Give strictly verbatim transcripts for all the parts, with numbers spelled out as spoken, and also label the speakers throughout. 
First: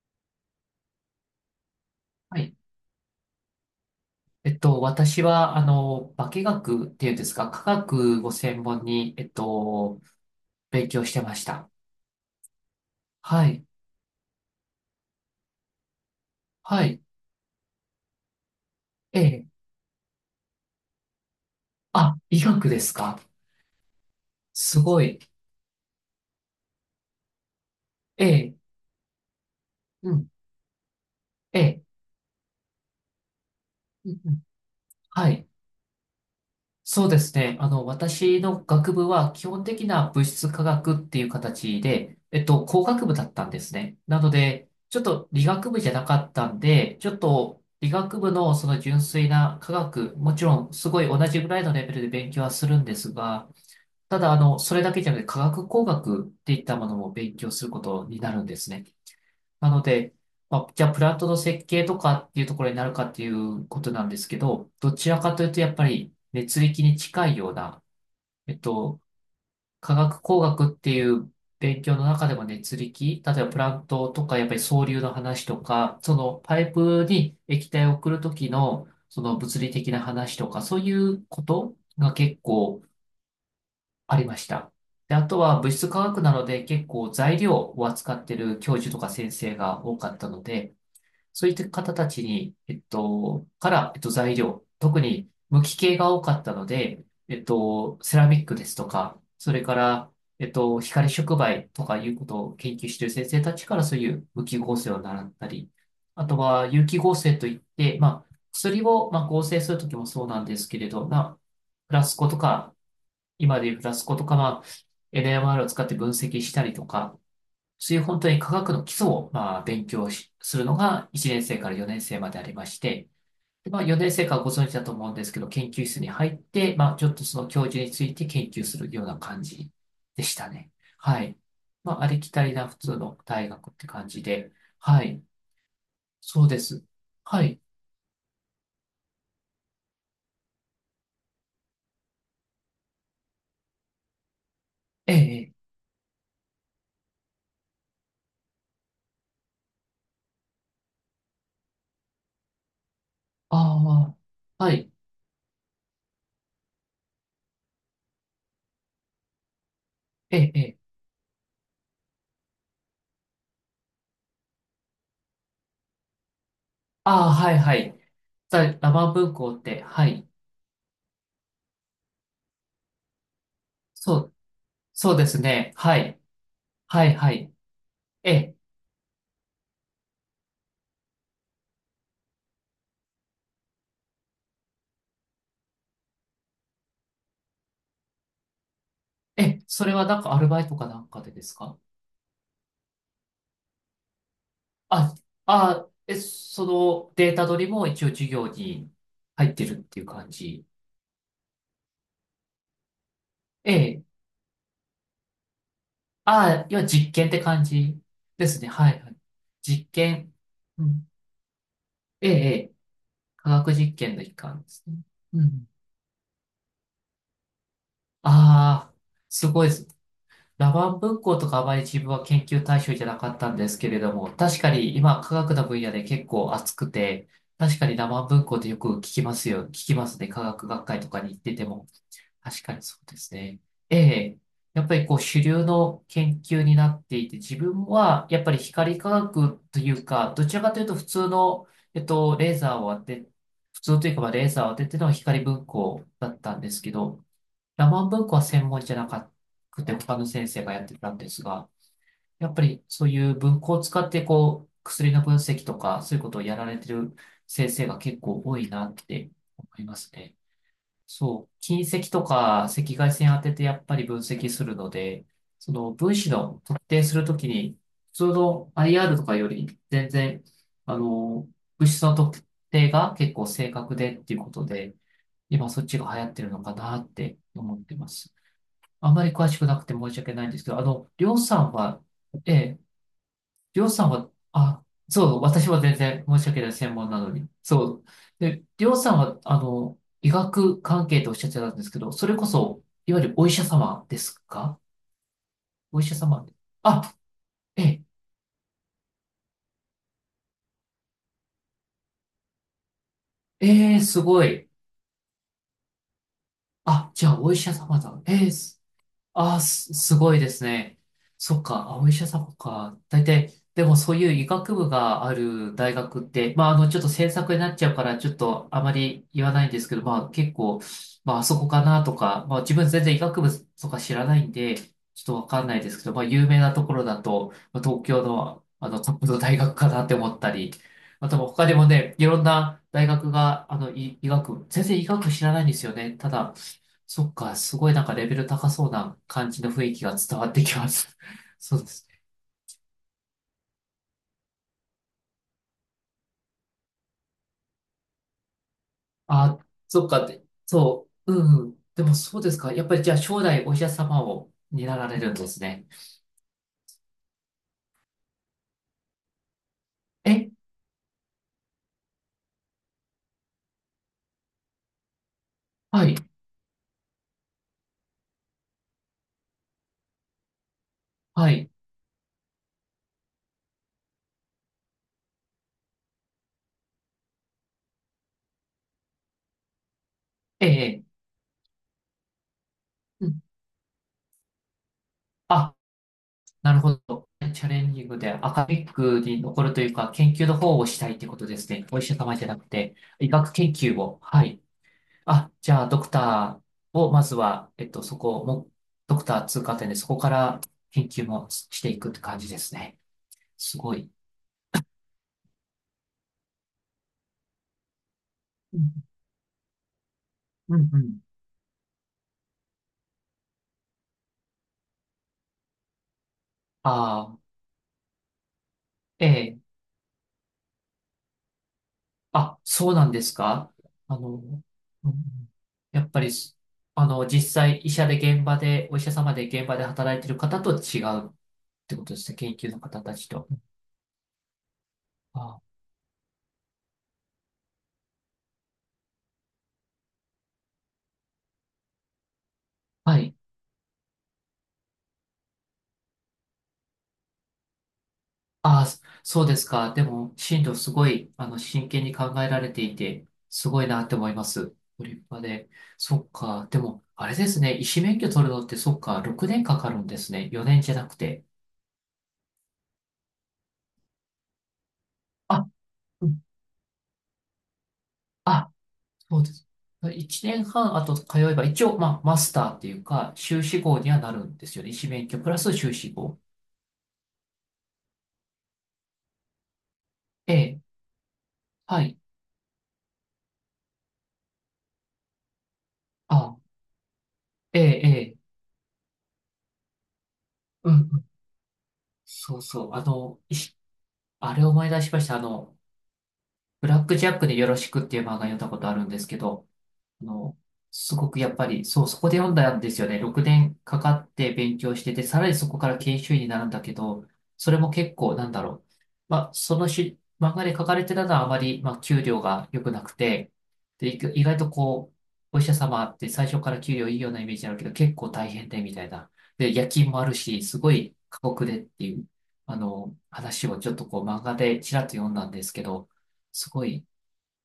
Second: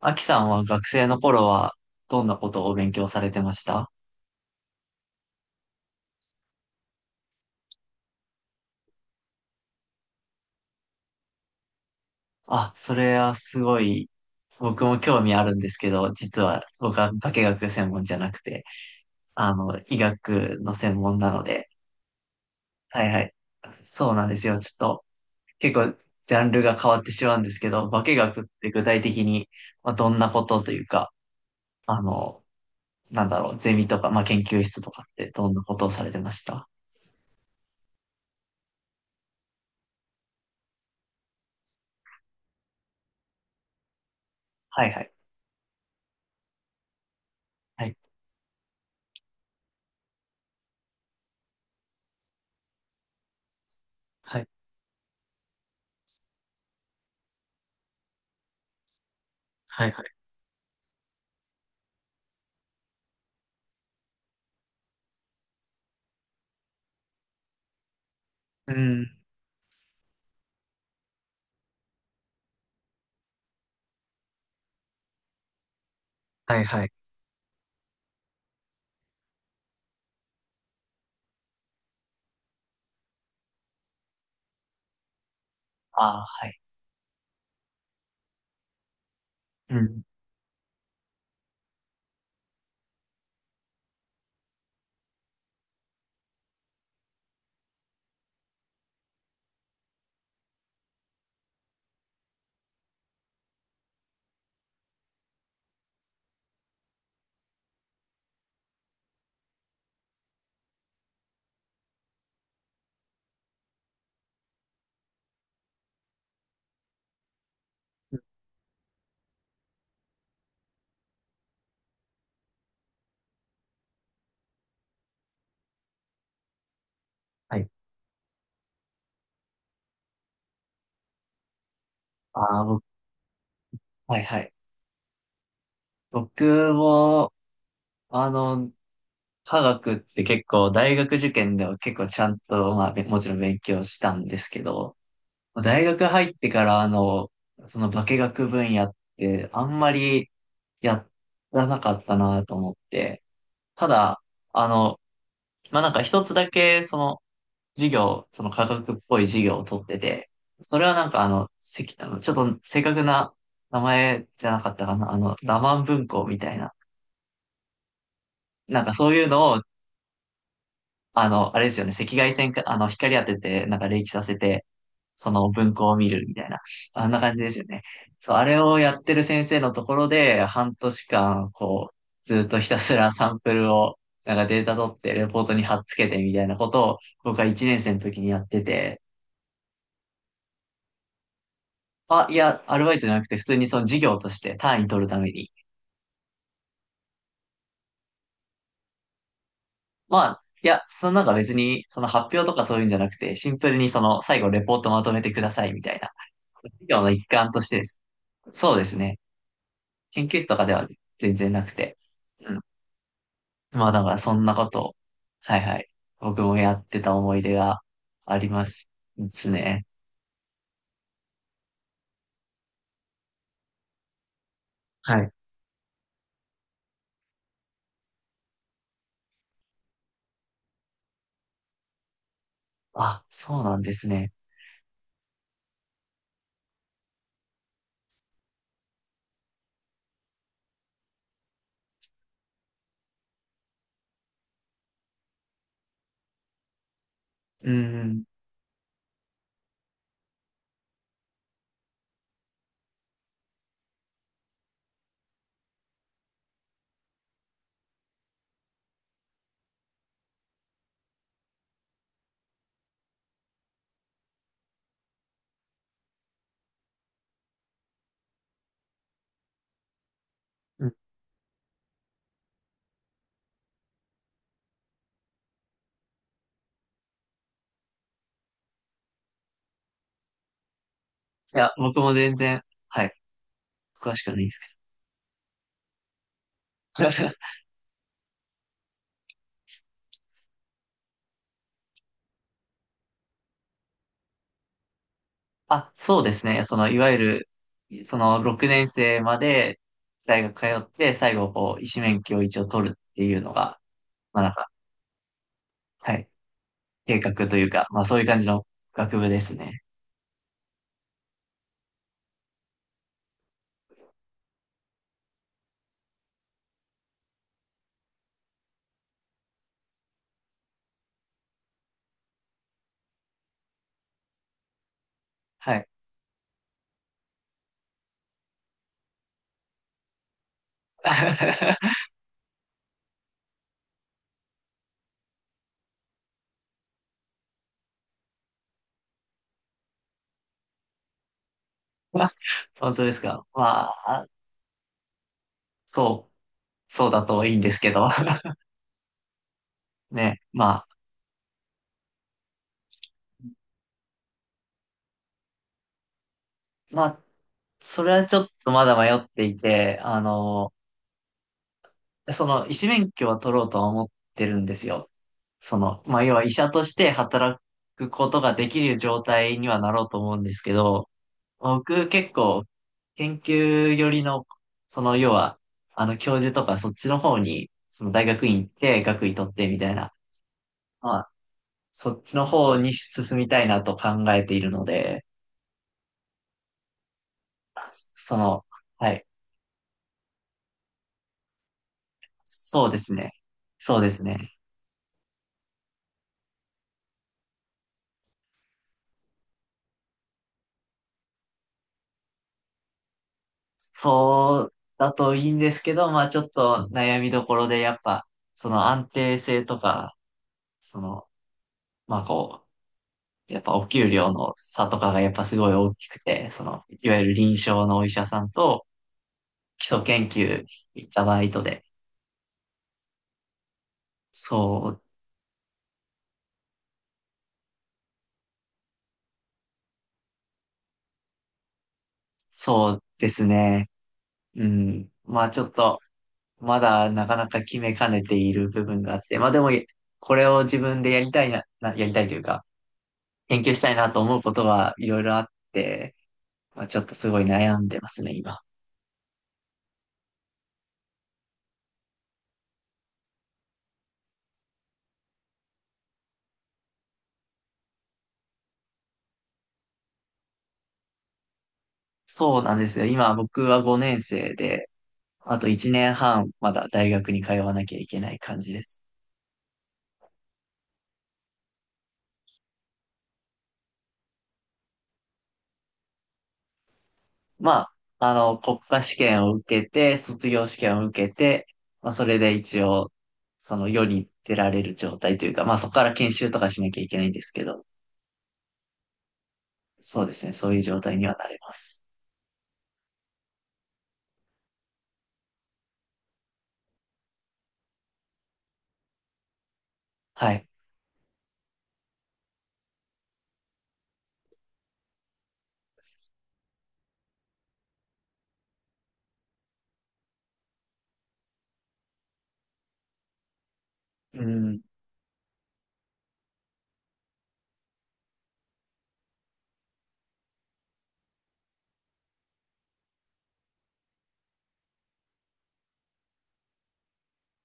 Speaker 1: アキさんは学生の頃はどんな
Speaker 2: は
Speaker 1: こ
Speaker 2: い。
Speaker 1: とをお勉強されてました？
Speaker 2: えっと、私は、あの、化学っていうんですか、化学を専門に、えっと、勉強してました。
Speaker 1: あ、それは
Speaker 2: は
Speaker 1: す
Speaker 2: い。
Speaker 1: ごい、僕も興味あるんですけど、実は
Speaker 2: は
Speaker 1: 僕
Speaker 2: い。
Speaker 1: は化学専門じゃなくて、
Speaker 2: ええ。
Speaker 1: あの、医学の専門なので、
Speaker 2: あ、医学です
Speaker 1: はい
Speaker 2: か？
Speaker 1: はい。そうなんですよ。ちょっ
Speaker 2: すご
Speaker 1: と、
Speaker 2: い。
Speaker 1: 結構、ジャンルが変わってしまうんですけど、化
Speaker 2: え
Speaker 1: 学っ
Speaker 2: え。
Speaker 1: て具体的に、まあ、ど
Speaker 2: う
Speaker 1: んな
Speaker 2: ん。
Speaker 1: ことというか、
Speaker 2: ええ。
Speaker 1: あの、なんだろう、ゼミと
Speaker 2: う
Speaker 1: か、
Speaker 2: ん
Speaker 1: まあ、
Speaker 2: う
Speaker 1: 研
Speaker 2: ん、
Speaker 1: 究室とかっ
Speaker 2: は
Speaker 1: て
Speaker 2: い。
Speaker 1: どんなことをされてました？
Speaker 2: そうですね。あの、私の学部は基本的な物質科学っていう形で、えっと、工学部だったんですね。なので、
Speaker 1: はい
Speaker 2: ちょ
Speaker 1: は
Speaker 2: っ
Speaker 1: い。
Speaker 2: と理学部じゃなかったんで、ちょっと
Speaker 1: は
Speaker 2: 理
Speaker 1: い。
Speaker 2: 学部のその純粋な科学、もちろんすごい同じぐらいのレベルで勉強はするんですが、ただ、あ
Speaker 1: はい。
Speaker 2: の、それだけじゃなくて科学工学っていったものも勉強することになるんですね。なの
Speaker 1: はいはい。
Speaker 2: で、まあ、じゃあプラントの設計とかっていうところになるかっていうことなんですけど、どちらかというとやっぱり熱力に近いような、えっ
Speaker 1: う
Speaker 2: と、
Speaker 1: ん。
Speaker 2: 化学工学っていう勉強の中でも熱力、例えばプラントとかやっぱり層流の話とか、その
Speaker 1: は
Speaker 2: パ
Speaker 1: い
Speaker 2: イ
Speaker 1: はい。
Speaker 2: プに液体を送るときのその物理的な話とか、そういうことが結構ありました。で、あとは物質化
Speaker 1: あ
Speaker 2: 学
Speaker 1: あ、
Speaker 2: なの
Speaker 1: はい。
Speaker 2: で結構材料を扱ってる教授とか先生
Speaker 1: う
Speaker 2: が多
Speaker 1: ん。
Speaker 2: かったので、そういった方たちに、えっと、から、えっと、材料、特に無機系が多かったので、えっと、セラミックですとか、それから、えっと、光触媒とかいうことを研究している先生たちからそういう無機合成を習ったり、あとは有機合成といって、まあ、薬を、まあ、合成するときもそうなんですけれど、まあ、フラスコとか、今でいうフラスコとか、まあ、エヌエムアール を使って分析したりとか、そういう本当に科学の基礎を、まあ、勉強しするのがいちねん生からよねん生までありまして、で、まあ、よねん生からご存知だと思うんですけど、研究室に入って、まあ、ちょっとその
Speaker 1: は
Speaker 2: 教
Speaker 1: い。
Speaker 2: 授について研究するような感じでしたね。はい。まあ、ありきたり
Speaker 1: ああ、
Speaker 2: な普
Speaker 1: 僕、
Speaker 2: 通の大学って感
Speaker 1: は
Speaker 2: じ
Speaker 1: いは
Speaker 2: で、
Speaker 1: い。
Speaker 2: はい。そうで
Speaker 1: 僕
Speaker 2: す。
Speaker 1: も、
Speaker 2: はい。
Speaker 1: あの、科学って結構、大学受験では結構ちゃんと、まあ、べもちろん勉強したんですけど、
Speaker 2: ええ、ええ、
Speaker 1: 大学入ってから、あの、その化学分野って、あんまりやらなかったなと思って、ただ、
Speaker 2: ああ、
Speaker 1: あ
Speaker 2: はい。
Speaker 1: の、まあ、なんか一つだけ、その、授業、その科学っぽい授業を取ってて、
Speaker 2: ええ、ええ、
Speaker 1: それはなんかあの、せき、あの、ちょっと正確な名前じゃなかったかな、あの、ラマン文庫みたいな。
Speaker 2: ああ、はいはい。だ、
Speaker 1: なん
Speaker 2: ラ
Speaker 1: かそ
Speaker 2: マ
Speaker 1: ういう
Speaker 2: 文
Speaker 1: の
Speaker 2: 庫
Speaker 1: を、
Speaker 2: って、はい。
Speaker 1: あの、あれですよね、赤外線か、あの、光当てて、なんか冷気
Speaker 2: そ
Speaker 1: さ
Speaker 2: う、
Speaker 1: せて、
Speaker 2: そうで
Speaker 1: そ
Speaker 2: す
Speaker 1: の
Speaker 2: ね。
Speaker 1: 文庫を
Speaker 2: は
Speaker 1: 見
Speaker 2: い。
Speaker 1: るみたいな。
Speaker 2: は
Speaker 1: あん
Speaker 2: い、
Speaker 1: な
Speaker 2: は
Speaker 1: 感じで
Speaker 2: い。
Speaker 1: すよね。そ
Speaker 2: え
Speaker 1: う、あ
Speaker 2: え
Speaker 1: れをやってる先生のところで、半年間、こう、ずっとひたすらサンプルを、なんかデータ取って、レポートに貼っつけてみたいなことを、僕はいちねん生の時にやってて、
Speaker 2: え、それはなんかアルバイトかなんかでですか？
Speaker 1: あ、いや、アルバイトじゃなくて、普通にその授業として単位取る
Speaker 2: あ、
Speaker 1: ために。
Speaker 2: あ、え、そのデータ取りも一応授業に入ってるっていう
Speaker 1: ま
Speaker 2: 感
Speaker 1: あ、
Speaker 2: じ。
Speaker 1: いや、そのなんか別に、その発表とかそういうんじゃなくて、シンプ
Speaker 2: え
Speaker 1: ルにそ
Speaker 2: え。
Speaker 1: の最後レポートまとめてくださいみたいな。
Speaker 2: あ、要
Speaker 1: 授
Speaker 2: は
Speaker 1: 業の
Speaker 2: 実
Speaker 1: 一
Speaker 2: 験って
Speaker 1: 環と
Speaker 2: 感
Speaker 1: してで
Speaker 2: じ
Speaker 1: す。
Speaker 2: ですね。
Speaker 1: そうで
Speaker 2: は
Speaker 1: す
Speaker 2: い、はい。
Speaker 1: ね。
Speaker 2: 実
Speaker 1: 研
Speaker 2: 験。
Speaker 1: 究室とかで
Speaker 2: う
Speaker 1: は
Speaker 2: ん。
Speaker 1: 全然なくて。
Speaker 2: ええ、え
Speaker 1: うん。
Speaker 2: え。科学
Speaker 1: まあ
Speaker 2: 実
Speaker 1: だか
Speaker 2: 験
Speaker 1: ら
Speaker 2: の一
Speaker 1: そんな
Speaker 2: 環
Speaker 1: こ
Speaker 2: で
Speaker 1: と
Speaker 2: す
Speaker 1: を、
Speaker 2: ね。う
Speaker 1: はい
Speaker 2: ん。
Speaker 1: はい。僕もやってた思い出があります
Speaker 2: ああ、
Speaker 1: で
Speaker 2: す
Speaker 1: す
Speaker 2: ごいで
Speaker 1: ね。
Speaker 2: す。ラマン文庫とかあまり自分は研究対象じゃなかったんですけれども、確かに
Speaker 1: は
Speaker 2: 今
Speaker 1: い。
Speaker 2: 科学の分野で結構熱くて、確かにラマン文庫ってよく聞きますよ。聞きますね。科学学会とかに行ってても。確かにそうで
Speaker 1: あ、
Speaker 2: す
Speaker 1: そ
Speaker 2: ね。
Speaker 1: うなんで
Speaker 2: え
Speaker 1: すね。
Speaker 2: え。やっぱりこう主流の研究になっていて、自分はやっぱり光科学というか、どちらかというと普通の、えっと、レーザーを当て、普通というかまあレーザーを当てての光文庫だったんですけど、
Speaker 1: う
Speaker 2: ラマン
Speaker 1: ん。
Speaker 2: 文庫は専門じゃなくて、他の先生がやってたんですが、やっぱりそういう文庫を使って、こう、薬の分析とか、そういうことをやられてる先生が結構多いなって思いますね。そう、近赤とか赤外線当ててやっぱり分析するので、その分子の特定するときに、普通の アイアール とかより全然、
Speaker 1: うん。
Speaker 2: あの、物質の特定が結構正確でっていうことで、今そっちが流行ってるのかなって思ってます。あまり詳しくなくて申し訳ないんですけど、あの、りょう
Speaker 1: い
Speaker 2: さ
Speaker 1: や、
Speaker 2: ん
Speaker 1: 僕
Speaker 2: は、
Speaker 1: も全
Speaker 2: え
Speaker 1: 然、
Speaker 2: え、
Speaker 1: はい。
Speaker 2: りょうさん
Speaker 1: 詳しく
Speaker 2: は、
Speaker 1: はないです
Speaker 2: あ、そう、私は全然申し訳ない専
Speaker 1: け
Speaker 2: 門
Speaker 1: ど。
Speaker 2: なの に。そう。で、りょうさんは、あの、医学関係とおっしゃってたんですけど、それこそ、いわゆるお医者様ですか？
Speaker 1: あ、
Speaker 2: お医者
Speaker 1: そうで
Speaker 2: 様。
Speaker 1: すね。その、いわ
Speaker 2: あ、
Speaker 1: ゆ
Speaker 2: ええ、
Speaker 1: る、その、ろくねん生まで大学通って、最後、こう、医師免許を一応取るっていうのが、
Speaker 2: ええ、す
Speaker 1: まあ
Speaker 2: ご
Speaker 1: なん
Speaker 2: い。
Speaker 1: か、はい、
Speaker 2: あ、
Speaker 1: 計
Speaker 2: じゃあ
Speaker 1: 画
Speaker 2: お
Speaker 1: と
Speaker 2: 医
Speaker 1: いう
Speaker 2: 者
Speaker 1: か、
Speaker 2: 様
Speaker 1: まあそう
Speaker 2: だ。
Speaker 1: いう感じ
Speaker 2: ええ、
Speaker 1: の
Speaker 2: す
Speaker 1: 学部です
Speaker 2: ああ、
Speaker 1: ね。
Speaker 2: す、すごいですね。そっか、あ、お医者様か。大体、でもそういう医学部がある大学って、まあ、あの、ちょっと制作になっちゃうから、ちょっとあまり言わないんですけど、まあ、結構、まあ、あそこかなとか、まあ、自分全然医学部とか知らないんで、ちょっとわかん
Speaker 1: は
Speaker 2: ない
Speaker 1: い。
Speaker 2: ですけど、まあ、有名なところだと、まあ東京の、あの、トップの大学かなって思ったり、あと、他にも ね、いろんな大学が、あの、医、医学部、全然医学部知らないんですよね。ただ、そっか、すごいなんかレベル高そうな感じの雰囲気が伝わってきます。そうですね。
Speaker 1: まあ本当ですか。まあ、そう、そうだといいんですけど。
Speaker 2: あ、そっか、
Speaker 1: ね、
Speaker 2: で
Speaker 1: まあ、
Speaker 2: そう、うんうん。でもそうですか。やっぱりじゃあ将来お医者様を担られるんですね。
Speaker 1: まあ、それはちょっとまだ迷っていて、あ
Speaker 2: え、
Speaker 1: の、その、医師免許は取ろうとは思ってるんですよ。その、
Speaker 2: はい、
Speaker 1: まあ、要は医者として働くことができる状態にはなろうと思うんですけど、
Speaker 2: はい、
Speaker 1: 僕結構研究寄りの、その要は、あの教授とかそっちの方に、その大学院行って学位取ってみたいな、
Speaker 2: ええ、
Speaker 1: まあ、そっちの方に
Speaker 2: う
Speaker 1: 進
Speaker 2: ん、
Speaker 1: みたいなと考えているので、
Speaker 2: あ、なるほど。チャレンジングで
Speaker 1: そ
Speaker 2: ア
Speaker 1: の、
Speaker 2: カデミッ
Speaker 1: は
Speaker 2: ク
Speaker 1: い、
Speaker 2: に残るというか、研究の方をしたいってことですね。お医者様じゃなく
Speaker 1: そう
Speaker 2: て、
Speaker 1: です
Speaker 2: 医
Speaker 1: ね。
Speaker 2: 学研
Speaker 1: そ
Speaker 2: 究
Speaker 1: うで
Speaker 2: を。
Speaker 1: す
Speaker 2: は
Speaker 1: ね。
Speaker 2: い。あ、じゃあ、ドクターを、まずは、えっと、そこも、ドクター通過点で、そこから研究もしていくって感じですね。すごい。
Speaker 1: そうだといいんですけど、まあちょっと悩みどころでやっぱ、そ
Speaker 2: う
Speaker 1: の
Speaker 2: ん、
Speaker 1: 安定性とか、
Speaker 2: うん、う
Speaker 1: そ
Speaker 2: ん。
Speaker 1: のまあこう、やっぱお給料の差とかがやっぱすごい大きくて、その、いわ
Speaker 2: あ
Speaker 1: ゆる
Speaker 2: あ、
Speaker 1: 臨床のお医者さんと
Speaker 2: ええ。
Speaker 1: 基礎研究行ったバイトで、
Speaker 2: あ、そうなんですか？あの、うん
Speaker 1: そう、
Speaker 2: うん、やっぱりす、あの、実際、医者で現場で、お医者様で現場で働いてる方と違うってことですね。研究の
Speaker 1: そ
Speaker 2: 方
Speaker 1: う
Speaker 2: たち
Speaker 1: です
Speaker 2: と。
Speaker 1: ね。うん。まあち
Speaker 2: あ、
Speaker 1: ょっと、まだなかなか決めかねている部分があって、まあでも、これを自分でやりたいな、なやりたいというか、
Speaker 2: はい。
Speaker 1: 研究したいなと思うことはいろいろあって、まあちょっとすごい悩んでますね、今。
Speaker 2: ああ、そそうですか。でも、進路すごい、あの、真剣に考えられていて、すごいなって思います。ご立派で。そっか。でも、あれですね。医師免許取るのって、そっか、ろくねんかかるんですね。よねんじゃなくて。
Speaker 1: そうなんですよ。今僕はごねん生で、あと
Speaker 2: あ、
Speaker 1: 1年
Speaker 2: うん、
Speaker 1: 半、まだ大学に通わなきゃいけない感じ
Speaker 2: あ、
Speaker 1: です。
Speaker 2: そうです。いちねんはんあと通えば、一応、まあ、マスターっていうか、修士号にはなるんですよね。医師免許プラス修士号。
Speaker 1: まあ、あの、国家試験を受けて、卒
Speaker 2: え
Speaker 1: 業試
Speaker 2: え、
Speaker 1: 験を受けて、
Speaker 2: は
Speaker 1: まあ、
Speaker 2: い。
Speaker 1: それで一応、その世に出られる状態というか、まあ、そこから研修
Speaker 2: あ、
Speaker 1: とかしなきゃいけないんですけ
Speaker 2: え
Speaker 1: ど、
Speaker 2: え、ええ、
Speaker 1: そうですね、そういう
Speaker 2: うん、う
Speaker 1: 状態に
Speaker 2: ん、
Speaker 1: はなれます。
Speaker 2: そうそう。あの、医師あれを思い出しました。あの、ブラックジャックでよろしくっていう漫画読んだことあるんですけど、あ
Speaker 1: は
Speaker 2: の、
Speaker 1: い。
Speaker 2: すごくやっぱり、そう、そこで読んだんですよね。ろくねんかかって勉強してて、さらにそこから研修医になるんだけど、それも結構、なんだろう。まあ、そのし、漫画で書かれてたのはあまり、まあ、給料が良くなくて、で、意
Speaker 1: う
Speaker 2: 意外と
Speaker 1: ん。
Speaker 2: こう、お医者様って最初から給料いいようなイメージあるけど、結構大変で、みたいな。で、夜勤もあるし、すごい過酷でっていう、あの、話をちょっとこう、漫画でちらっと読んだんですけど、すごい、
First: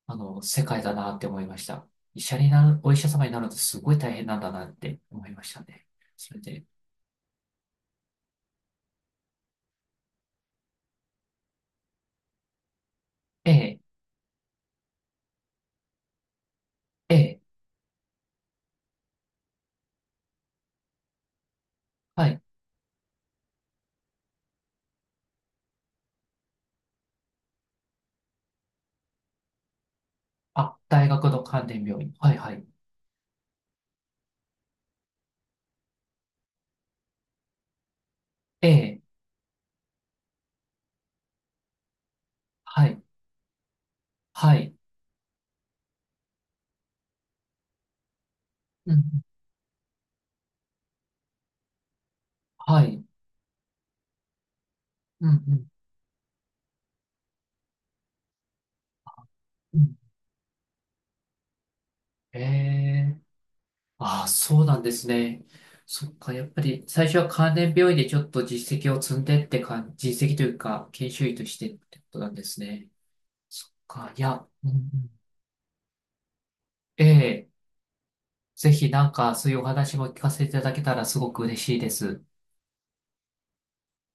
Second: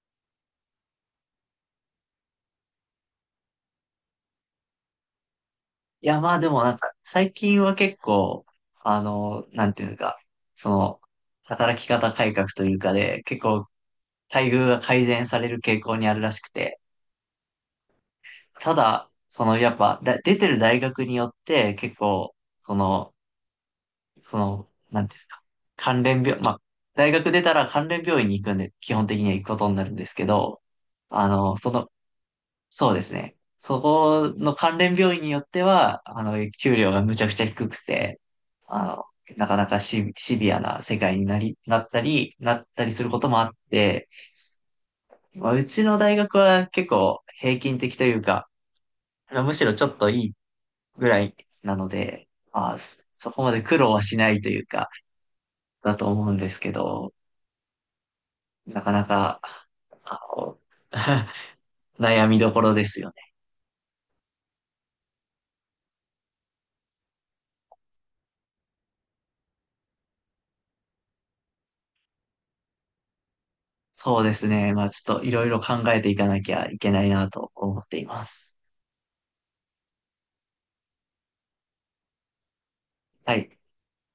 Speaker 2: あの、世界だなって思いました。医者になる、お医者様になるのってすごい大変なんだなって思いましたね。
Speaker 1: いや、
Speaker 2: そ
Speaker 1: まあ
Speaker 2: れ
Speaker 1: でも
Speaker 2: で、
Speaker 1: なんか、最近は結構、あの、なんていうか、その、働き方改革というかで、結
Speaker 2: え
Speaker 1: 構、
Speaker 2: え、
Speaker 1: 待遇が改善される傾向にあるらしくて、
Speaker 2: ええ、
Speaker 1: ただ、そのやっぱだ、出てる大学によって結
Speaker 2: は
Speaker 1: 構、
Speaker 2: い。
Speaker 1: その、その、なんていうんですか、関連病、まあ、大学出たら関連病院に行くんで、基本的には行くことになるんですけど、
Speaker 2: あ、大
Speaker 1: あ
Speaker 2: 学の
Speaker 1: の、
Speaker 2: 関
Speaker 1: そ
Speaker 2: 連
Speaker 1: の、
Speaker 2: 病院。はい、はい。
Speaker 1: そうですね。そこの関連病院によっては、あの、給料がむちゃくちゃ低くて、
Speaker 2: え
Speaker 1: あ
Speaker 2: え、
Speaker 1: の、なかなかシ、シビアな世界になり、なったり、なった
Speaker 2: は
Speaker 1: りす
Speaker 2: い、
Speaker 1: ることもあって、
Speaker 2: はい。
Speaker 1: まあ、うちの大学は結構平均的というか、
Speaker 2: うん、
Speaker 1: あのむしろちょっといいぐらいなので、まあー、
Speaker 2: はい。
Speaker 1: そそこまで苦労はしないというか、
Speaker 2: うん、うん、
Speaker 1: だと思うんですけど、なかなか、
Speaker 2: うん。
Speaker 1: あの 悩み
Speaker 2: え
Speaker 1: どころですよ
Speaker 2: え、
Speaker 1: ね。
Speaker 2: ああ、そうなんですね。そっか、やっぱり最初は関連病院でちょっと実績を積んでって感じ、実績というか、研修医としてってことなんですね。そっか、
Speaker 1: そ
Speaker 2: い
Speaker 1: うです
Speaker 2: や、うん
Speaker 1: ね。
Speaker 2: う
Speaker 1: まあちょっ
Speaker 2: ん、
Speaker 1: といろいろ考えていかなきゃいけないな
Speaker 2: ええ、
Speaker 1: と思っています。
Speaker 2: ぜひなんかそういうお話も聞かせていただけたらすごく嬉しいです。
Speaker 1: はい。